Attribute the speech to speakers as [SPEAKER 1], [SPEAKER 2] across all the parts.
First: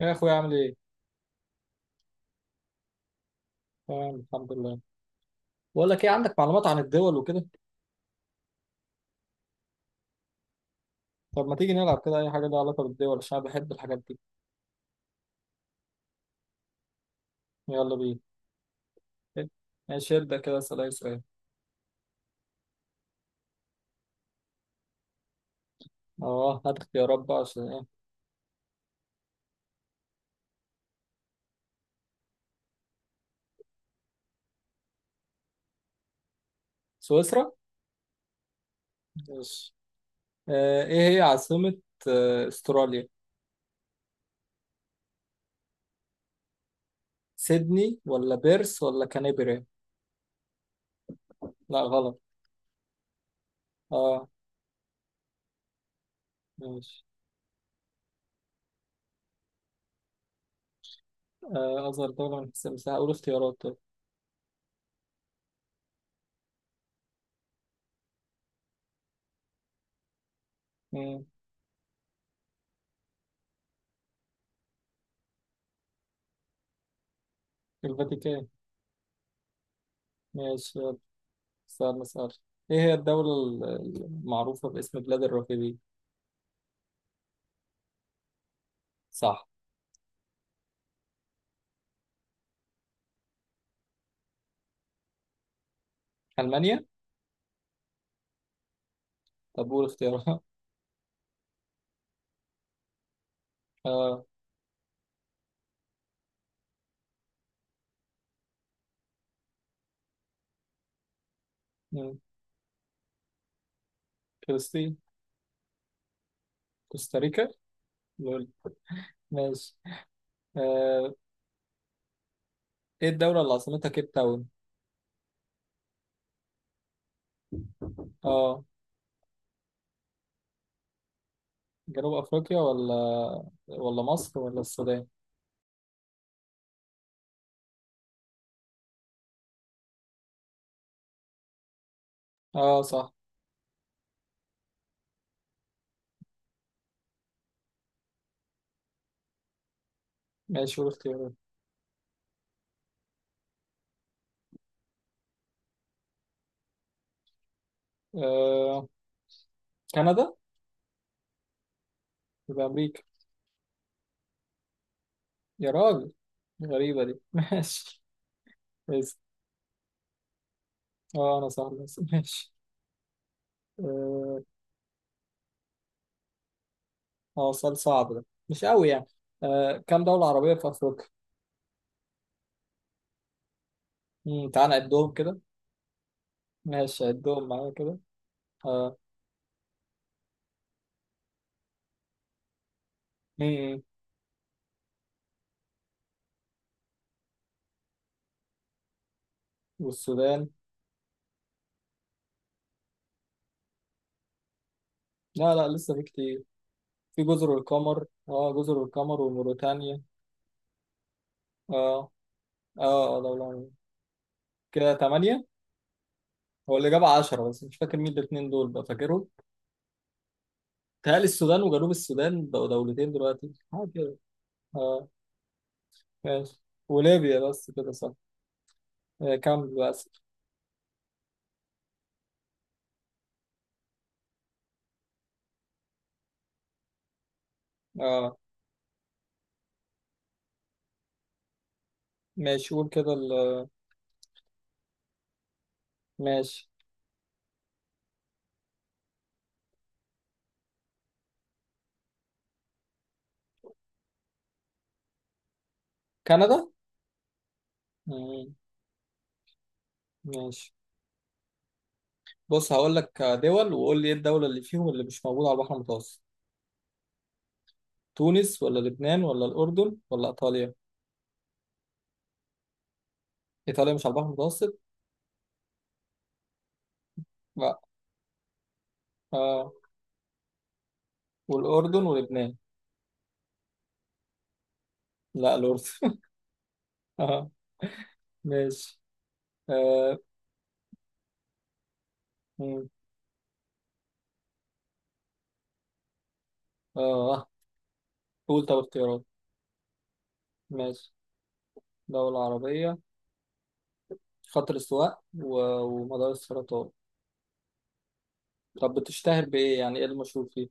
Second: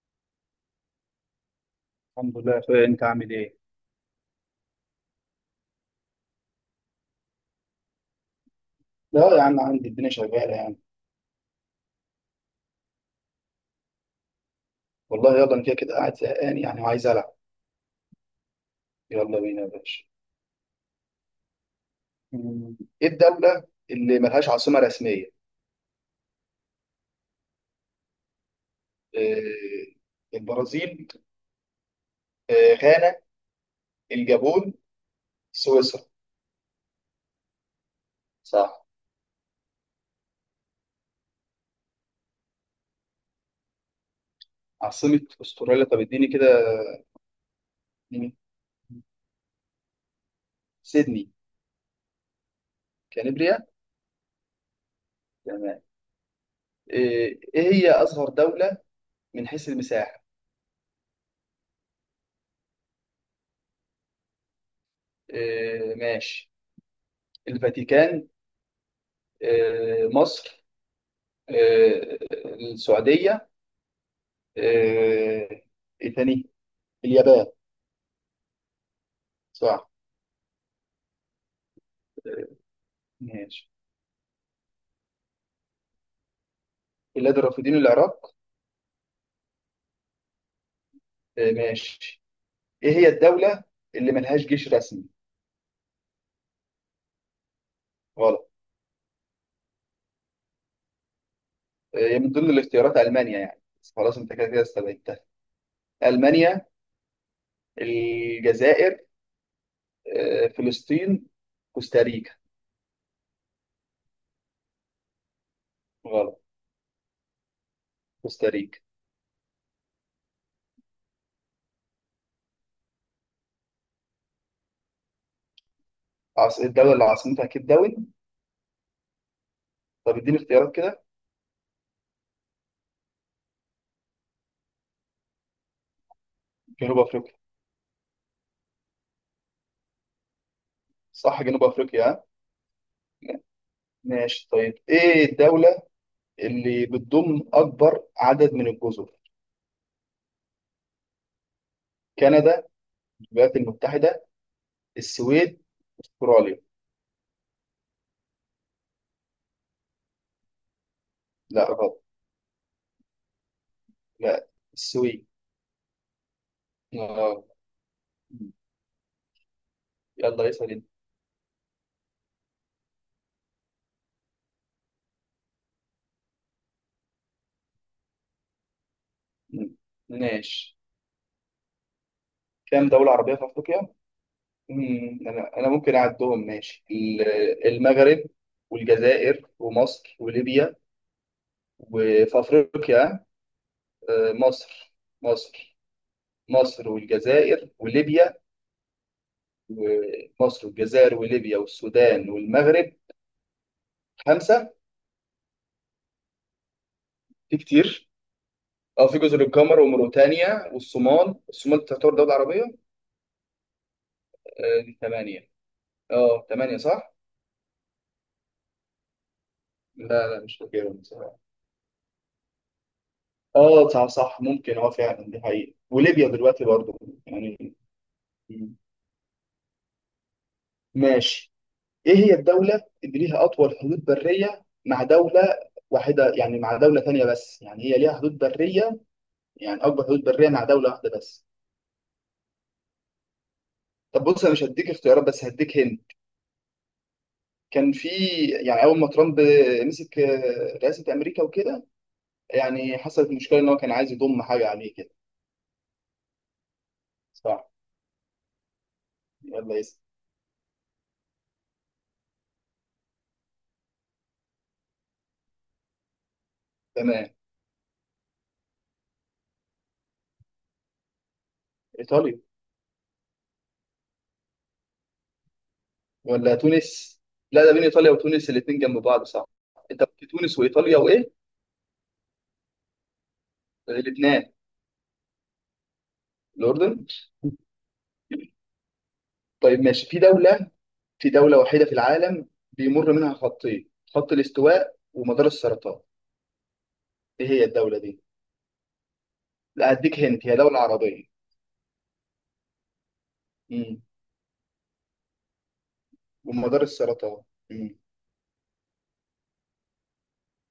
[SPEAKER 1] يا اخويا عامل ايه؟
[SPEAKER 2] الحمد لله يا اخويا انت عامل ايه؟
[SPEAKER 1] تمام، الحمد لله. بقول لك ايه، عندك معلومات عن الدول وكده؟
[SPEAKER 2] لا يا عم عندي الدنيا شغالة يعني.
[SPEAKER 1] طب ما تيجي نلعب كده اي حاجه لها علاقه بالدول، عشان انا بحب الحاجات دي.
[SPEAKER 2] والله يلا انا كده كده قاعد زهقان يعني وعايز ألعب.
[SPEAKER 1] يلا بينا.
[SPEAKER 2] يلا بينا يا باشا.
[SPEAKER 1] ماشي، ابدا كده اسال اي سؤال.
[SPEAKER 2] مم. ايه الدولة اللي ملهاش عاصمة رسمية؟
[SPEAKER 1] اه، هات اختيارات بقى عشان ايه.
[SPEAKER 2] إيه، البرازيل، إيه غانا، الجابون، سويسرا.
[SPEAKER 1] سويسرا؟
[SPEAKER 2] صح.
[SPEAKER 1] ماشي. آه، ايه هي عاصمه استراليا؟
[SPEAKER 2] عاصمة استراليا طب اديني كده.
[SPEAKER 1] سيدني ولا
[SPEAKER 2] اديني.
[SPEAKER 1] بيرس ولا كانبري؟
[SPEAKER 2] سيدني.
[SPEAKER 1] لا، غلط.
[SPEAKER 2] كانبريا.
[SPEAKER 1] اه.
[SPEAKER 2] تمام.
[SPEAKER 1] ماشي.
[SPEAKER 2] إيه إيه هي أصغر دولة من حيث المساحة؟
[SPEAKER 1] آه، اصغر دوله من حيث المساحه، اقول اختيارات طيب.
[SPEAKER 2] إيه ماشي. الفاتيكان، إيه مصر،
[SPEAKER 1] مم.
[SPEAKER 2] آه، السعودية، آه، ايه تاني، اليابان.
[SPEAKER 1] الفاتيكان.
[SPEAKER 2] صح.
[SPEAKER 1] ماشي، يلا، سؤال مسألة.
[SPEAKER 2] آه،
[SPEAKER 1] ايه هي الدوله
[SPEAKER 2] ماشي.
[SPEAKER 1] المعروفه باسم بلاد الرافدين؟
[SPEAKER 2] بلاد الرافدين العراق.
[SPEAKER 1] صح.
[SPEAKER 2] ماشي. ايه هي الدولة اللي ملهاش جيش رسمي؟
[SPEAKER 1] ألمانيا.
[SPEAKER 2] غلط.
[SPEAKER 1] طب قول اختيارها.
[SPEAKER 2] هي من ضمن الاختيارات ألمانيا يعني بس خلاص
[SPEAKER 1] آه.
[SPEAKER 2] انت كده كده استبعدتها. ألمانيا، الجزائر، فلسطين،
[SPEAKER 1] مم.
[SPEAKER 2] كوستاريكا.
[SPEAKER 1] فلسطين.
[SPEAKER 2] غلط.
[SPEAKER 1] كوستاريكا. لول.
[SPEAKER 2] كوستاريكا.
[SPEAKER 1] ماشي. آه. إيه الدولة اللي عاصمتها كيب تاون؟
[SPEAKER 2] الدولة اللي عاصمتها كيب داون.
[SPEAKER 1] آه.
[SPEAKER 2] طب اديني اختيارات كده.
[SPEAKER 1] جنوب أفريقيا ولا مصر ولا السودان؟
[SPEAKER 2] جنوب افريقيا. صح جنوب افريقيا ها؟
[SPEAKER 1] آه، صح.
[SPEAKER 2] ماشي طيب. ايه الدولة اللي بتضم أكبر عدد من الجزر؟
[SPEAKER 1] ماشي، قول اختيارها.
[SPEAKER 2] كندا، الولايات المتحدة، السويد، أستراليا.
[SPEAKER 1] آه. كندا.
[SPEAKER 2] لا غلط.
[SPEAKER 1] يبقى أمريكا.
[SPEAKER 2] لا السويد.
[SPEAKER 1] يا راجل! غريبة دي.
[SPEAKER 2] آه.
[SPEAKER 1] ماشي. بس.
[SPEAKER 2] يلا اسأل انت.
[SPEAKER 1] آه، أنا صح. بس ماشي. آه. آه، سؤال صعب ده مش قوي يعني.
[SPEAKER 2] مم.
[SPEAKER 1] آه، كم دولة عربية في
[SPEAKER 2] ماشي.
[SPEAKER 1] أفريقيا؟
[SPEAKER 2] كام دولة عربية في أفريقيا؟
[SPEAKER 1] مم، تعال نعدهم
[SPEAKER 2] مم.
[SPEAKER 1] كده.
[SPEAKER 2] أنا ممكن أعدهم ماشي
[SPEAKER 1] ماشي عدهم معايا كده.
[SPEAKER 2] المغرب
[SPEAKER 1] آه.
[SPEAKER 2] والجزائر ومصر وليبيا وفي أفريقيا،
[SPEAKER 1] م- م.
[SPEAKER 2] مصر، مصر مصر والجزائر وليبيا،
[SPEAKER 1] والسودان.
[SPEAKER 2] ومصر والجزائر وليبيا والسودان والمغرب خمسة.
[SPEAKER 1] لا لا، لسه في كتير. في جزر
[SPEAKER 2] في
[SPEAKER 1] القمر،
[SPEAKER 2] كتير،
[SPEAKER 1] اه جزر
[SPEAKER 2] اه في
[SPEAKER 1] القمر
[SPEAKER 2] جزر القمر
[SPEAKER 1] وموريتانيا.
[SPEAKER 2] وموريتانيا والصومال، الصومال
[SPEAKER 1] اه
[SPEAKER 2] تعتبر دولة عربية.
[SPEAKER 1] اه، اه دولة عربية.
[SPEAKER 2] آه
[SPEAKER 1] كده
[SPEAKER 2] دي
[SPEAKER 1] تمانية.
[SPEAKER 2] ثمانية. اه
[SPEAKER 1] هو
[SPEAKER 2] ثمانية
[SPEAKER 1] اللي جاب
[SPEAKER 2] صح؟
[SPEAKER 1] عشرة بس مش فاكر مين الاتنين دول، بقى فاكرهم؟
[SPEAKER 2] لا لا مش فاكرهم
[SPEAKER 1] تهيألي
[SPEAKER 2] بصراحة.
[SPEAKER 1] السودان وجنوب السودان بقوا دولتين دلوقتي،
[SPEAKER 2] اه
[SPEAKER 1] حاجة
[SPEAKER 2] صح
[SPEAKER 1] كده.
[SPEAKER 2] صح ممكن، اه
[SPEAKER 1] اه.
[SPEAKER 2] فعلا دي حقيقة، وليبيا
[SPEAKER 1] ماشي.
[SPEAKER 2] دلوقتي برضو
[SPEAKER 1] وليبيا بس،
[SPEAKER 2] يعني.
[SPEAKER 1] كده صح.
[SPEAKER 2] مم.
[SPEAKER 1] آه كام، للأسف.
[SPEAKER 2] ماشي. ايه هي الدولة اللي ليها أطول حدود برية مع دولة واحدة؟ يعني مع دولة ثانية بس، يعني هي ليها حدود
[SPEAKER 1] اه،
[SPEAKER 2] برية، يعني أكبر حدود برية مع دولة واحدة بس.
[SPEAKER 1] ماشي، قول كده
[SPEAKER 2] طب بص أنا مش هديك اختيارات بس هديك هند.
[SPEAKER 1] ماشي.
[SPEAKER 2] كان في يعني أول ما ترامب مسك رئاسة أمريكا وكده، يعني حصلت مشكلة إن هو كان عايز يضم حاجة عليه كده.
[SPEAKER 1] كندا.
[SPEAKER 2] صح.
[SPEAKER 1] مم.
[SPEAKER 2] يلا يس.
[SPEAKER 1] ماشي. بص هقول لك دول وقول لي ايه الدولة اللي فيهم اللي مش موجودة على البحر المتوسط.
[SPEAKER 2] تمام.
[SPEAKER 1] تونس ولا لبنان ولا الأردن ولا إيطاليا؟
[SPEAKER 2] إيطاليا،
[SPEAKER 1] إيطاليا مش على البحر المتوسط.
[SPEAKER 2] ولا تونس، لا ده
[SPEAKER 1] لا.
[SPEAKER 2] بين إيطاليا وتونس الاتنين جنب بعض صح.
[SPEAKER 1] آه،
[SPEAKER 2] أنت في تونس وإيطاليا وإيه؟
[SPEAKER 1] والأردن ولبنان.
[SPEAKER 2] الاتنين.
[SPEAKER 1] لا، الأردن.
[SPEAKER 2] الأردن.
[SPEAKER 1] آه. ماشي.
[SPEAKER 2] طيب ماشي.
[SPEAKER 1] آه.
[SPEAKER 2] في دولة وحيدة في العالم
[SPEAKER 1] مم.
[SPEAKER 2] بيمر منها خطين خط الاستواء ومدار السرطان. إيه
[SPEAKER 1] آه.
[SPEAKER 2] هي الدولة دي؟
[SPEAKER 1] قول طب اختيارات.
[SPEAKER 2] لا هديك هنت هي دولة
[SPEAKER 1] ماشي.
[SPEAKER 2] عربية.
[SPEAKER 1] دولة عربية.
[SPEAKER 2] امم.
[SPEAKER 1] خط الاستواء ومدار
[SPEAKER 2] ومدار
[SPEAKER 1] السرطان.
[SPEAKER 2] السرطان. امم.
[SPEAKER 1] طب بتشتهر بإيه، يعني إيه المشهور فيه؟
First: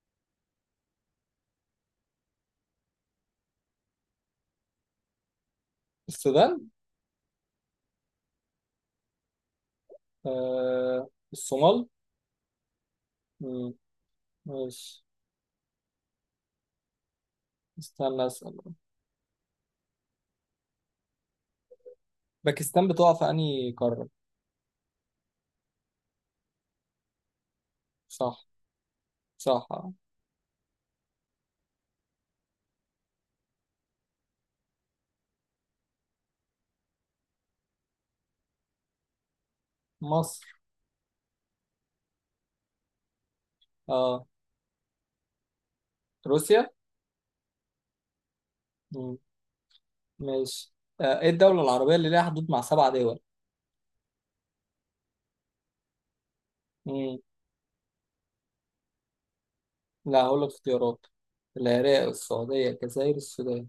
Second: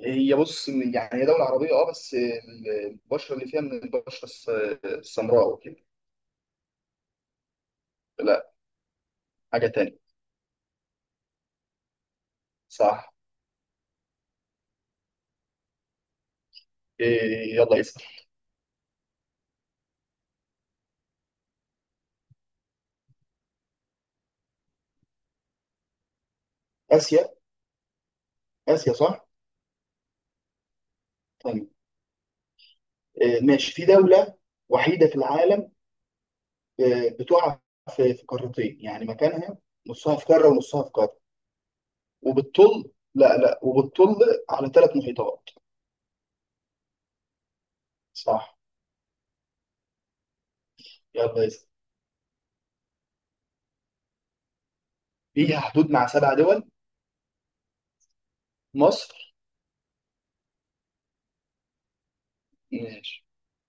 [SPEAKER 2] هي بص يعني هي دولة عربية اه بس البشرة اللي فيها من البشرة السمراء وكده.
[SPEAKER 1] السودان.
[SPEAKER 2] لا، حاجة تانية.
[SPEAKER 1] آه، الصومال.
[SPEAKER 2] صح.
[SPEAKER 1] مم. ماشي.
[SPEAKER 2] إيه يلا اسأل.
[SPEAKER 1] استنى أسأل. باكستان بتقع في أنهي قارة؟
[SPEAKER 2] آسيا.
[SPEAKER 1] صح.
[SPEAKER 2] آسيا صح.
[SPEAKER 1] صح. آه.
[SPEAKER 2] طيب إيه ماشي. في دولة وحيدة في العالم، إيه بتقع في قارتين، يعني مكانها نصها في
[SPEAKER 1] مصر.
[SPEAKER 2] قارة ونصها في قارة وبتطل، لا وبتطل
[SPEAKER 1] اه.
[SPEAKER 2] على ثلاث محيطات.
[SPEAKER 1] روسيا.
[SPEAKER 2] صح.
[SPEAKER 1] ماشي. آه، ايه
[SPEAKER 2] يلا
[SPEAKER 1] الدولة
[SPEAKER 2] اسأل.
[SPEAKER 1] العربية اللي ليها حدود مع سبع دول؟
[SPEAKER 2] فيها حدود مع سبع دول.
[SPEAKER 1] مم.
[SPEAKER 2] مصر.
[SPEAKER 1] لا، هقول لك اختيارات. العراق، السعودية، الجزائر،
[SPEAKER 2] ماشي.
[SPEAKER 1] السودان.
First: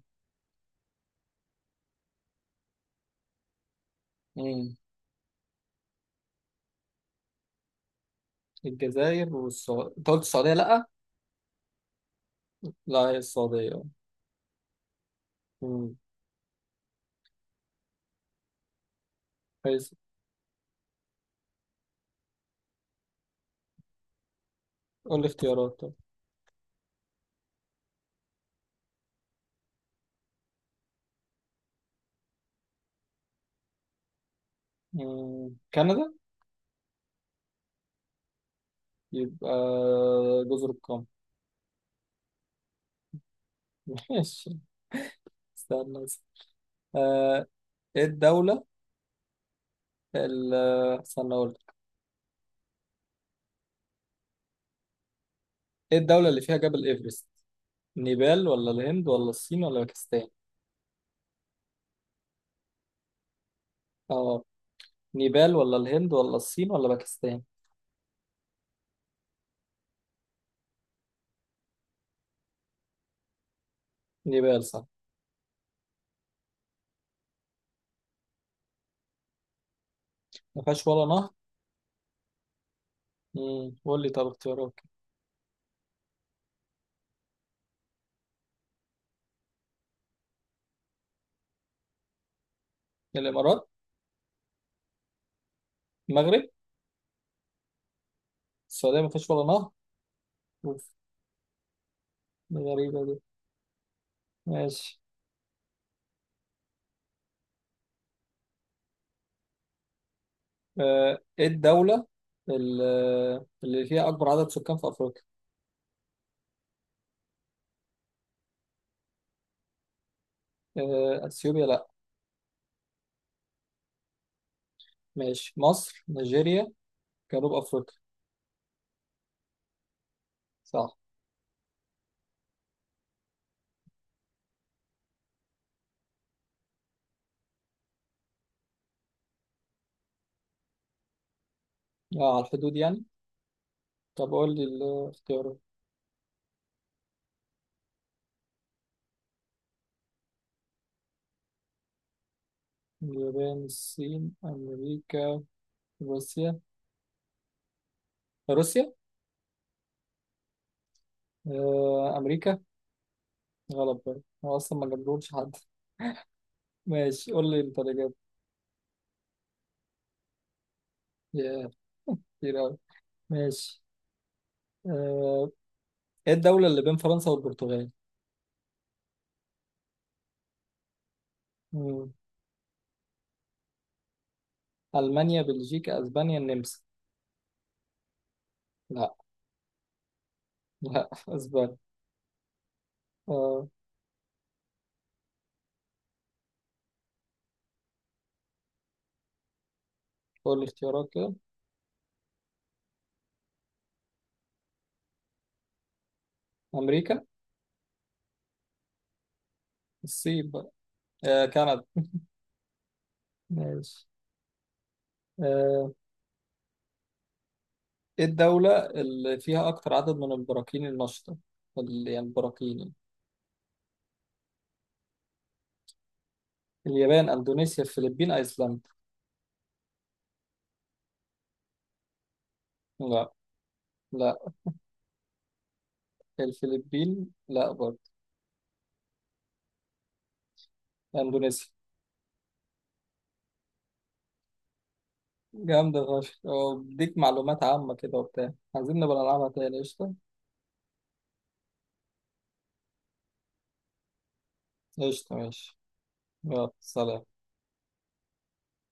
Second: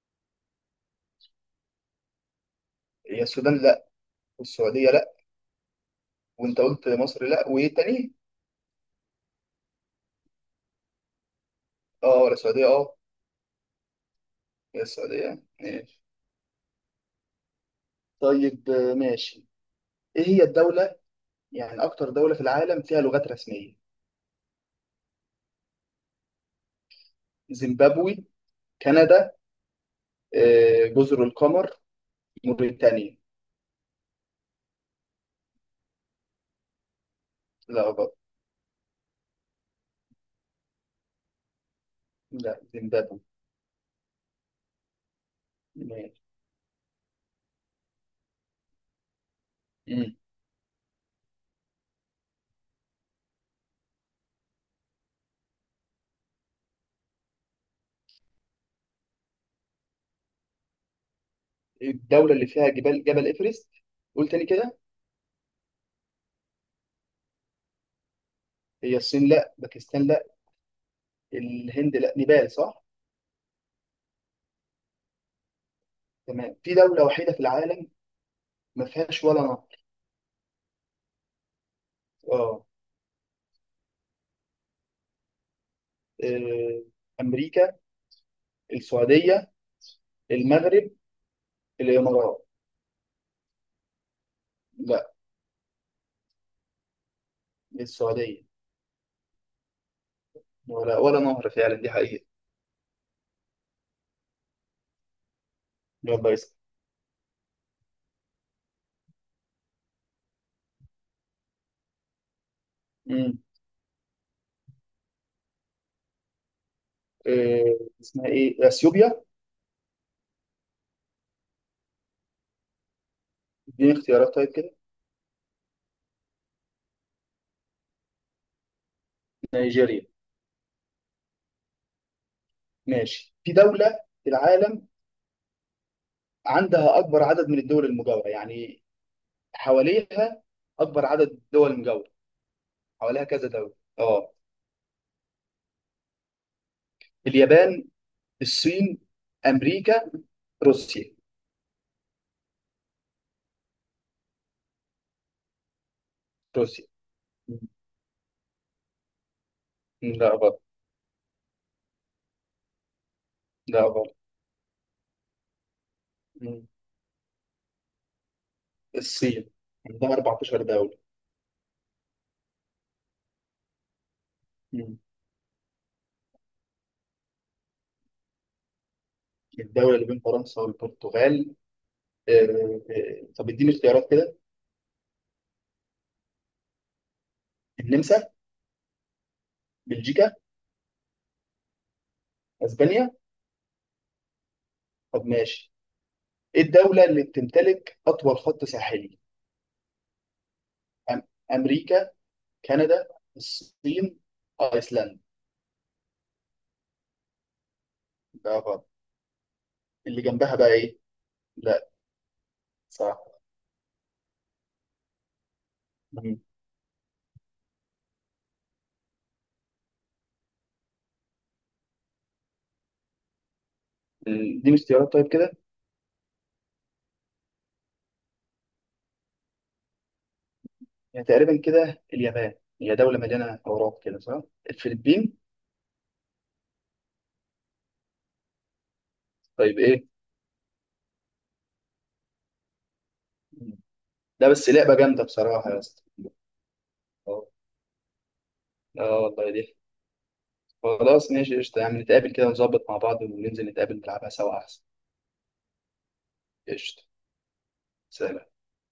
[SPEAKER 2] هي السودان لا،
[SPEAKER 1] مم.
[SPEAKER 2] والسعودية لا، وانت قلت مصر لا، وايه تاني؟
[SPEAKER 1] الجزائر والسعودية، انت قلت السعودية لأ؟
[SPEAKER 2] اه ولا السعودية اه.
[SPEAKER 1] لا، هي السعودية.
[SPEAKER 2] هي السعودية
[SPEAKER 1] مم.
[SPEAKER 2] ماشي. طيب ماشي.
[SPEAKER 1] كويس.
[SPEAKER 2] ايه هي الدولة يعني أكتر دولة في العالم فيها لغات رسمية؟
[SPEAKER 1] قول لي اختيارات طب.
[SPEAKER 2] زيمبابوي، كندا، جزر القمر، موريتانيا.
[SPEAKER 1] مم. كندا.
[SPEAKER 2] لا غلط.
[SPEAKER 1] يبقى جزر القمر.
[SPEAKER 2] لا زيمبابوي.
[SPEAKER 1] ماشي. استنى
[SPEAKER 2] ماشي.
[SPEAKER 1] بس. آه، ايه الدولة
[SPEAKER 2] مم.
[SPEAKER 1] ال- استنى اقول لك. ايه الدولة اللي فيها جبل ايفرست؟ نيبال ولا الهند ولا الصين ولا باكستان؟
[SPEAKER 2] الدولة اللي فيها جبال جبل إيفرست. قول
[SPEAKER 1] اه.
[SPEAKER 2] تاني كده.
[SPEAKER 1] نيبال ولا الهند ولا الصين ولا باكستان.
[SPEAKER 2] هي الصين لا، باكستان لا، الهند لا، نيبال صح.
[SPEAKER 1] نيبال صح.
[SPEAKER 2] تمام. في دولة وحيدة في العالم ما فيهاش ولا نهر.
[SPEAKER 1] ما فيهاش ولا نهر.
[SPEAKER 2] اه.
[SPEAKER 1] امم، قول لي طب اختيارات كده.
[SPEAKER 2] آه، أمريكا، السعودية، المغرب، الإمارات.
[SPEAKER 1] الامارات.
[SPEAKER 2] لا
[SPEAKER 1] المغرب.
[SPEAKER 2] السعودية.
[SPEAKER 1] السعوديه ما فيهاش ولا نهر. اوف.
[SPEAKER 2] ولا ولا نهر فعلا دي حقيقة.
[SPEAKER 1] دي غريبه دي. ماشي.
[SPEAKER 2] يلا
[SPEAKER 1] آه، ايه الدوله ال-
[SPEAKER 2] اسأل.
[SPEAKER 1] اللي فيها اكبر عدد سكان في افريقيا.
[SPEAKER 2] اسمها ايه اثيوبيا.
[SPEAKER 1] آه، اثيوبيا لا.
[SPEAKER 2] اديني اختيارات طيب كده.
[SPEAKER 1] ماشي، مصر، نيجيريا، جنوب افريقيا.
[SPEAKER 2] نيجيريا.
[SPEAKER 1] صح.
[SPEAKER 2] ماشي. في دولة في العالم عندها أكبر عدد من الدول المجاورة، يعني حواليها أكبر عدد دول مجاورة،
[SPEAKER 1] اه، على الحدود يعني.
[SPEAKER 2] حواليها كذا دولة. اه.
[SPEAKER 1] طب قول لي الاختيارات.
[SPEAKER 2] اليابان، الصين، أمريكا، روسيا.
[SPEAKER 1] اليابان، الصين، امريكا، روسيا.
[SPEAKER 2] روسيا. مم.
[SPEAKER 1] روسيا.
[SPEAKER 2] لا غلط.
[SPEAKER 1] آه، امريكا.
[SPEAKER 2] لا
[SPEAKER 1] غلط
[SPEAKER 2] غلط.
[SPEAKER 1] بقى، هو أصلا ما جابلهمش حد.
[SPEAKER 2] مم.
[SPEAKER 1] ماشي، قول لي أنت اللي جاب.
[SPEAKER 2] الصين عندها 14 دولة.
[SPEAKER 1] ياه! كتير أوي. ماشي.
[SPEAKER 2] مم.
[SPEAKER 1] آه، إيه الدولة اللي بين فرنسا والبرتغال؟
[SPEAKER 2] الدولة اللي بين فرنسا والبرتغال.
[SPEAKER 1] مم.
[SPEAKER 2] طب اديني اختيارات كده.
[SPEAKER 1] ألمانيا، بلجيكا، أسبانيا، النمسا.
[SPEAKER 2] النمسا،
[SPEAKER 1] لا.
[SPEAKER 2] بلجيكا،
[SPEAKER 1] لا. أسبانيا.
[SPEAKER 2] اسبانيا.
[SPEAKER 1] آه،
[SPEAKER 2] طب ماشي. الدولة اللي بتمتلك أطول خط ساحلي.
[SPEAKER 1] قول لي اختيارات
[SPEAKER 2] أم-
[SPEAKER 1] كده.
[SPEAKER 2] أمريكا، كندا، الصين، أيسلندا.
[SPEAKER 1] أمريكا.
[SPEAKER 2] ده غلط. اللي
[SPEAKER 1] الصين
[SPEAKER 2] جنبها
[SPEAKER 1] بقى.
[SPEAKER 2] بقى إيه؟
[SPEAKER 1] آه، كندا.
[SPEAKER 2] لا صح.
[SPEAKER 1] ماشي. آه،
[SPEAKER 2] مم.
[SPEAKER 1] إيه الدولة اللي فيها أكتر عدد من البراكين النشطة؟ يعني البراكين يعني.
[SPEAKER 2] دي مش اختيارات طيب كده.
[SPEAKER 1] اليابان، أندونيسيا، الفلبين، أيسلندا.
[SPEAKER 2] يعني تقريبا كده اليابان، هي دولة
[SPEAKER 1] لا.
[SPEAKER 2] مليانة أوراق كده
[SPEAKER 1] لا.
[SPEAKER 2] صح؟ الفلبين.
[SPEAKER 1] الفلبين لا برضه.
[SPEAKER 2] طيب إيه؟
[SPEAKER 1] أندونيسيا.
[SPEAKER 2] مم. لا بس لعبة جامدة بصراحة يا اسطى.
[SPEAKER 1] جامدة فشخ، أه، بديك
[SPEAKER 2] آه.
[SPEAKER 1] معلومات عامة كده وبتاع، عايزين نبقى
[SPEAKER 2] آه
[SPEAKER 1] نلعبها
[SPEAKER 2] والله دي.
[SPEAKER 1] تاني، قشطة.
[SPEAKER 2] خلاص ماشي قشطة، يعني نتقابل كده ونظبط مع بعض وننزل نتقابل نلعبها سوا أحسن.
[SPEAKER 1] قشطة ماشي. يلا
[SPEAKER 2] قشطة.
[SPEAKER 1] سلام.
[SPEAKER 2] سلام.